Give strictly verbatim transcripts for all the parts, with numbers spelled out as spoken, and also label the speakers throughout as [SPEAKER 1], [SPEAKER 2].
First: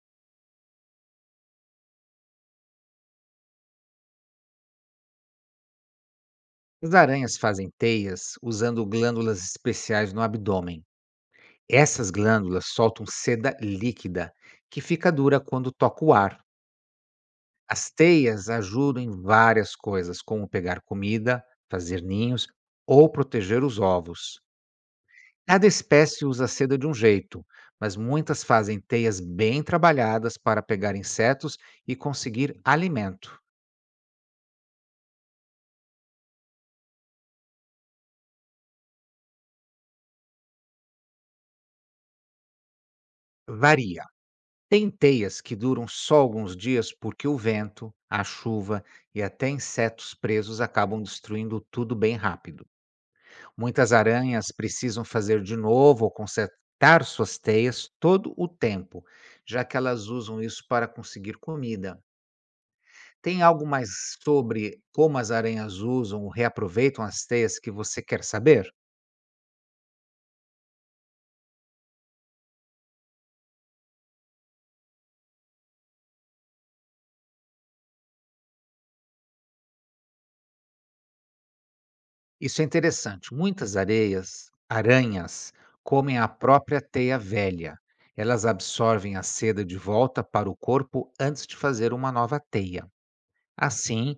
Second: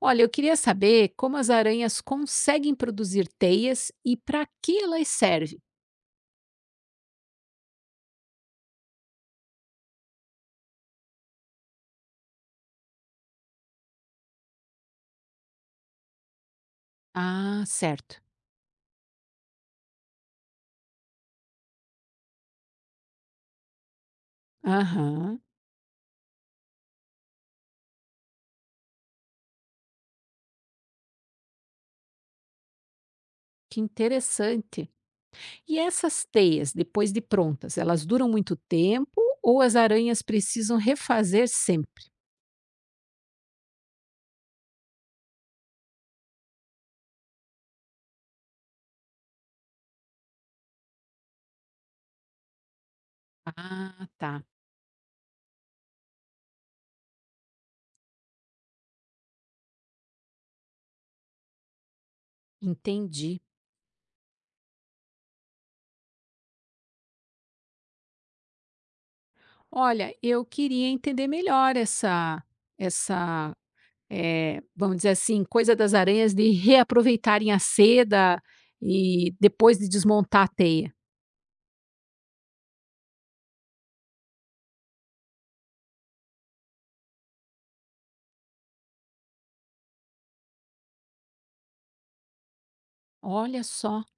[SPEAKER 1] Olha, eu queria saber como as aranhas conseguem produzir teias e para que elas servem.
[SPEAKER 2] As aranhas fazem teias usando glândulas especiais no abdômen. Essas glândulas soltam seda líquida, que fica dura quando toca o ar.
[SPEAKER 1] Ah,
[SPEAKER 2] As
[SPEAKER 1] certo.
[SPEAKER 2] teias ajudam em várias coisas, como pegar comida, fazer ninhos ou proteger os ovos.
[SPEAKER 1] Aham,
[SPEAKER 2] Cada espécie usa a seda de um jeito, mas muitas fazem teias bem trabalhadas para pegar insetos e conseguir alimento.
[SPEAKER 1] que interessante. E essas teias, depois de prontas, elas duram muito tempo ou as aranhas precisam refazer sempre?
[SPEAKER 2] Varia. Tem teias que duram só alguns dias porque o vento, a chuva e até insetos presos acabam destruindo tudo bem rápido. Muitas
[SPEAKER 1] Ah, tá.
[SPEAKER 2] aranhas precisam fazer de novo ou consertar suas teias todo o tempo, já que elas usam isso para conseguir comida.
[SPEAKER 1] Entendi.
[SPEAKER 2] Tem algo mais sobre como as aranhas usam ou reaproveitam as teias que você quer saber?
[SPEAKER 1] Olha, eu queria entender melhor essa, essa, eh, vamos dizer assim, coisa das aranhas de reaproveitarem a seda e depois de desmontar a teia.
[SPEAKER 2] Isso é interessante. Muitas areias, aranhas, comem a própria teia velha. Elas absorvem a seda de volta para o corpo antes de fazer uma nova teia.
[SPEAKER 1] Olha só,
[SPEAKER 2] Assim,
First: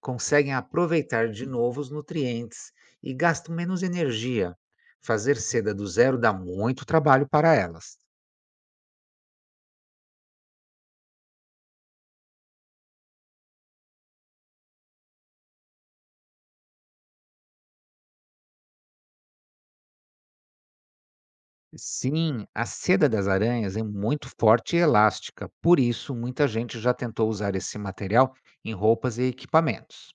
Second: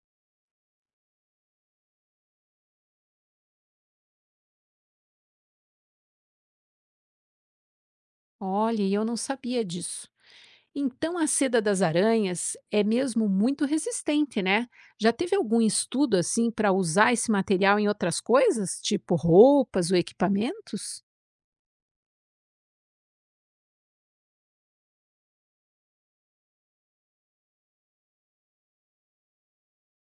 [SPEAKER 2] conseguem aproveitar de novo os nutrientes e gastam menos energia. Fazer seda do zero dá muito trabalho para elas.
[SPEAKER 1] olha, e eu não sabia disso. Então a seda das aranhas é mesmo muito resistente, né? Já teve algum estudo assim para usar esse material em outras coisas, tipo roupas ou equipamentos?
[SPEAKER 2] Sim, a seda das aranhas é muito forte e elástica, por isso muita gente já tentou usar esse material em roupas e equipamentos.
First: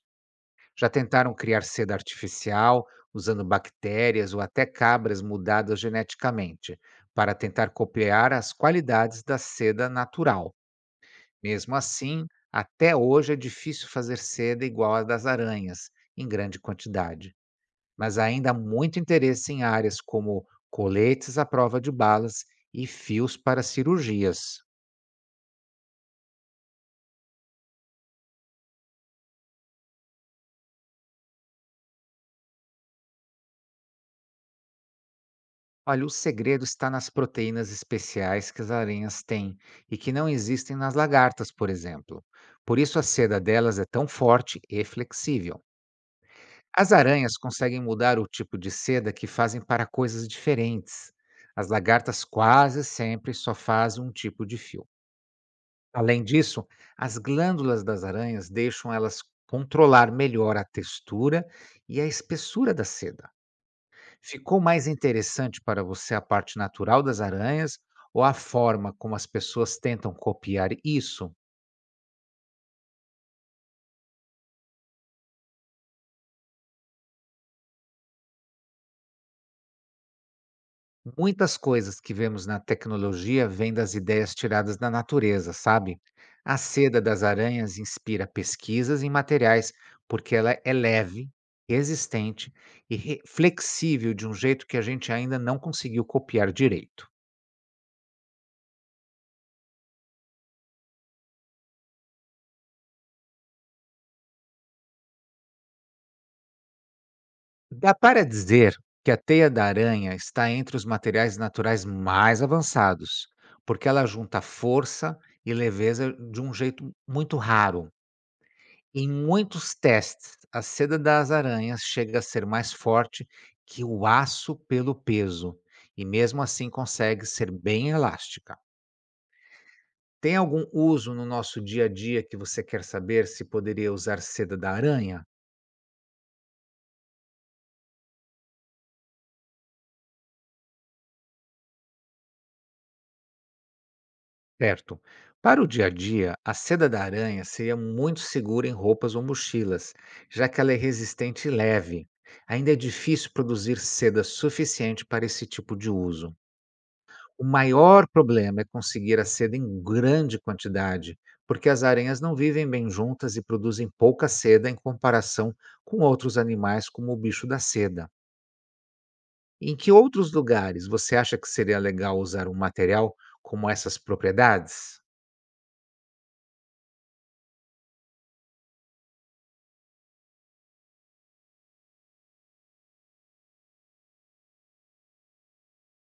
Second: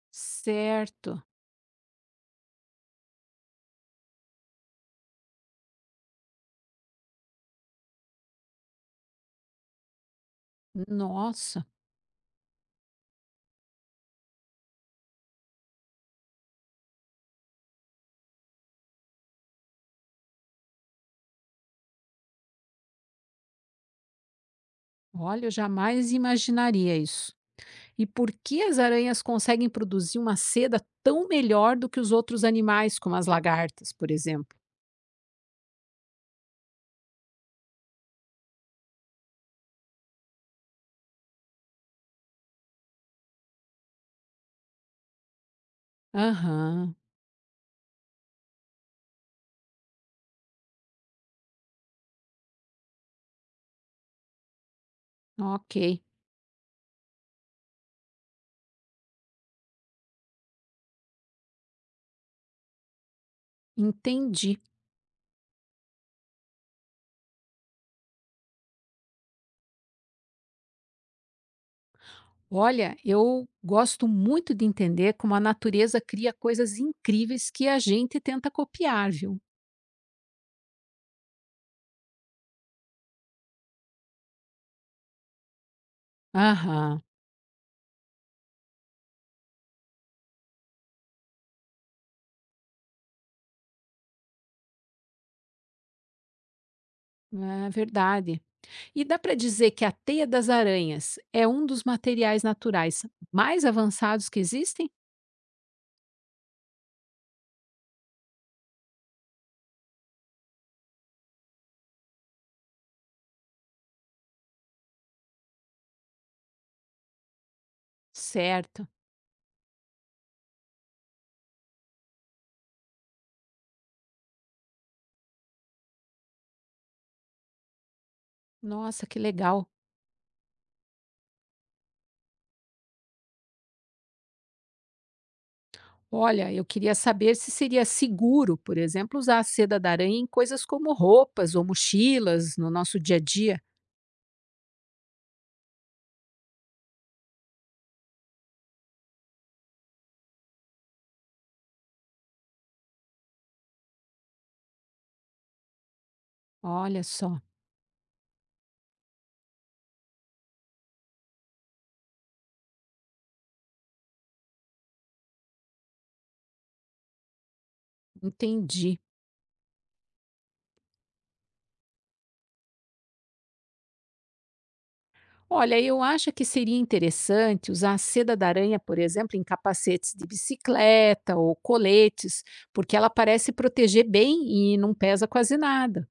[SPEAKER 2] Já
[SPEAKER 1] Certo.
[SPEAKER 2] tentaram criar seda artificial usando bactérias ou até cabras mudadas geneticamente, para tentar copiar as qualidades da seda natural.
[SPEAKER 1] Nossa,
[SPEAKER 2] Mesmo assim, até hoje é difícil fazer seda igual à das aranhas, em grande quantidade. Mas ainda há muito interesse em áreas como coletes à prova de balas e fios para cirurgias.
[SPEAKER 1] olha, eu jamais imaginaria isso. E por que as aranhas conseguem produzir uma seda tão melhor do que os outros animais, como as lagartas, por exemplo?
[SPEAKER 2] Olha, o segredo está nas proteínas especiais que as aranhas têm e que não existem nas lagartas, por exemplo. Por isso a seda delas é tão forte e flexível. As
[SPEAKER 1] Aham,
[SPEAKER 2] aranhas conseguem mudar o tipo de seda que fazem para coisas diferentes. As lagartas quase sempre só fazem um tipo de fio.
[SPEAKER 1] ok,
[SPEAKER 2] Além disso, as glândulas das aranhas deixam elas controlar melhor a textura e a espessura da seda.
[SPEAKER 1] entendi.
[SPEAKER 2] Ficou mais interessante para você a parte natural das aranhas ou a forma como as pessoas tentam copiar isso?
[SPEAKER 1] Olha, eu gosto muito de entender como a natureza cria coisas incríveis que a gente tenta copiar, viu?
[SPEAKER 2] Muitas coisas que vemos na tecnologia vêm das ideias tiradas da natureza, sabe? A
[SPEAKER 1] Aham,
[SPEAKER 2] seda das aranhas inspira pesquisas em materiais porque ela é leve, resistente e re- flexível de um jeito que a gente ainda não conseguiu copiar direito.
[SPEAKER 1] é verdade. E dá para dizer que a teia das aranhas é um dos materiais naturais mais avançados que existem?
[SPEAKER 2] Dá para dizer que a teia da aranha está entre os materiais naturais mais avançados, porque ela junta força e leveza de um jeito muito raro.
[SPEAKER 1] Certo.
[SPEAKER 2] Em muitos testes, a seda das aranhas chega a ser mais forte que o aço pelo peso, e mesmo assim consegue ser bem elástica.
[SPEAKER 1] Nossa, que legal.
[SPEAKER 2] Tem algum uso no nosso dia a dia que você quer saber se poderia usar seda da aranha?
[SPEAKER 1] Olha, eu queria saber se seria seguro, por exemplo, usar a seda da aranha em coisas como roupas ou mochilas no nosso dia a dia.
[SPEAKER 2] Certo. Para o dia a dia, a seda da aranha seria muito segura em roupas ou mochilas, já que ela é resistente e leve. Ainda é difícil produzir seda suficiente para esse tipo de uso.
[SPEAKER 1] Olha só,
[SPEAKER 2] O maior problema é conseguir a seda em grande quantidade, porque as aranhas não vivem bem juntas e produzem pouca seda em comparação com outros animais, como o bicho da seda.
[SPEAKER 1] entendi.
[SPEAKER 2] Em que outros lugares você acha que seria legal usar um material com essas propriedades?
[SPEAKER 1] Olha, eu acho que seria interessante usar a seda da aranha, por exemplo, em capacetes de bicicleta ou coletes, porque ela parece proteger bem e não pesa quase nada.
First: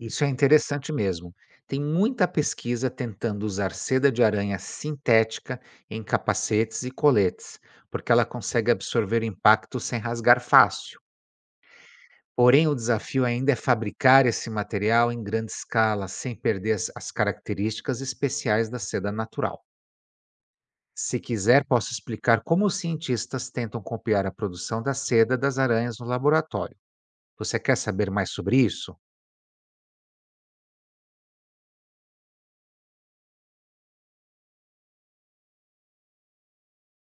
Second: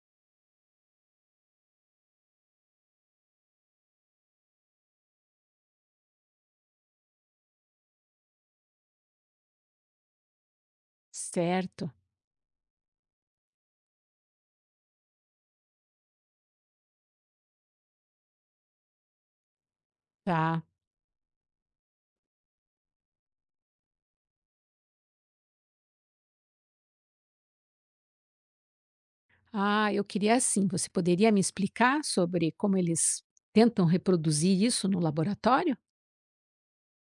[SPEAKER 2] Isso é interessante mesmo. Tem muita pesquisa tentando usar seda de aranha sintética em capacetes e coletes, porque ela consegue absorver impacto sem rasgar fácil.
[SPEAKER 1] Certo,
[SPEAKER 2] Porém, o desafio ainda é fabricar esse material em grande escala, sem perder as as características especiais da seda natural.
[SPEAKER 1] tá.
[SPEAKER 2] Se quiser, posso explicar como os cientistas tentam copiar a produção da seda das aranhas no laboratório. Você quer saber mais sobre isso?
[SPEAKER 1] Ah, eu queria assim. Você poderia me explicar sobre como eles tentam reproduzir isso no laboratório?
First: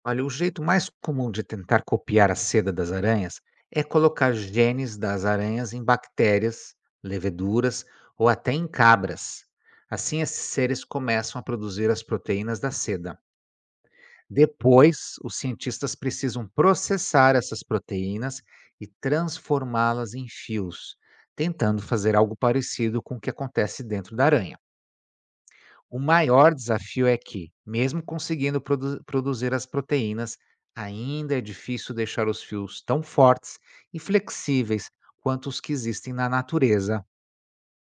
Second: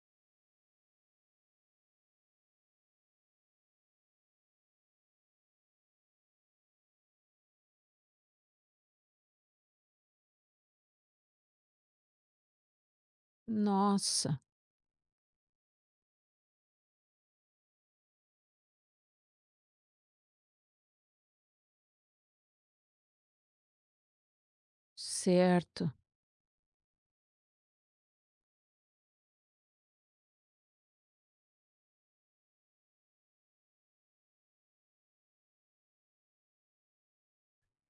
[SPEAKER 2] Olha, o jeito mais comum de tentar copiar a seda das aranhas é colocar genes das aranhas em bactérias, leveduras ou até em cabras. Assim, esses seres começam a produzir as proteínas da seda.
[SPEAKER 1] Nossa,
[SPEAKER 2] Depois, os cientistas precisam processar essas proteínas e transformá-las em fios, tentando fazer algo parecido com o que acontece dentro da aranha.
[SPEAKER 1] certo.
[SPEAKER 2] O maior desafio é que, mesmo conseguindo produ- produzir as proteínas, ainda é difícil deixar os fios tão fortes e flexíveis quanto os que existem na natureza.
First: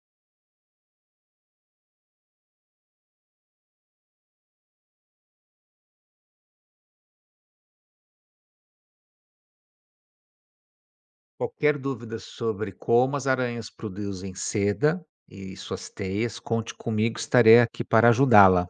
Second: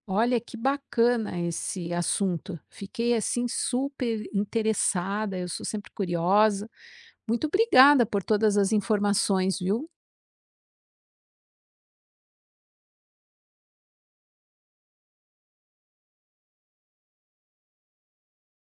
[SPEAKER 1] Olha que bacana esse assunto. Fiquei assim super interessada, eu sou sempre curiosa. Muito obrigada por todas as informações, viu?
[SPEAKER 2] Qualquer dúvida sobre como as aranhas produzem seda e suas teias, conte comigo, estarei aqui para ajudá-la.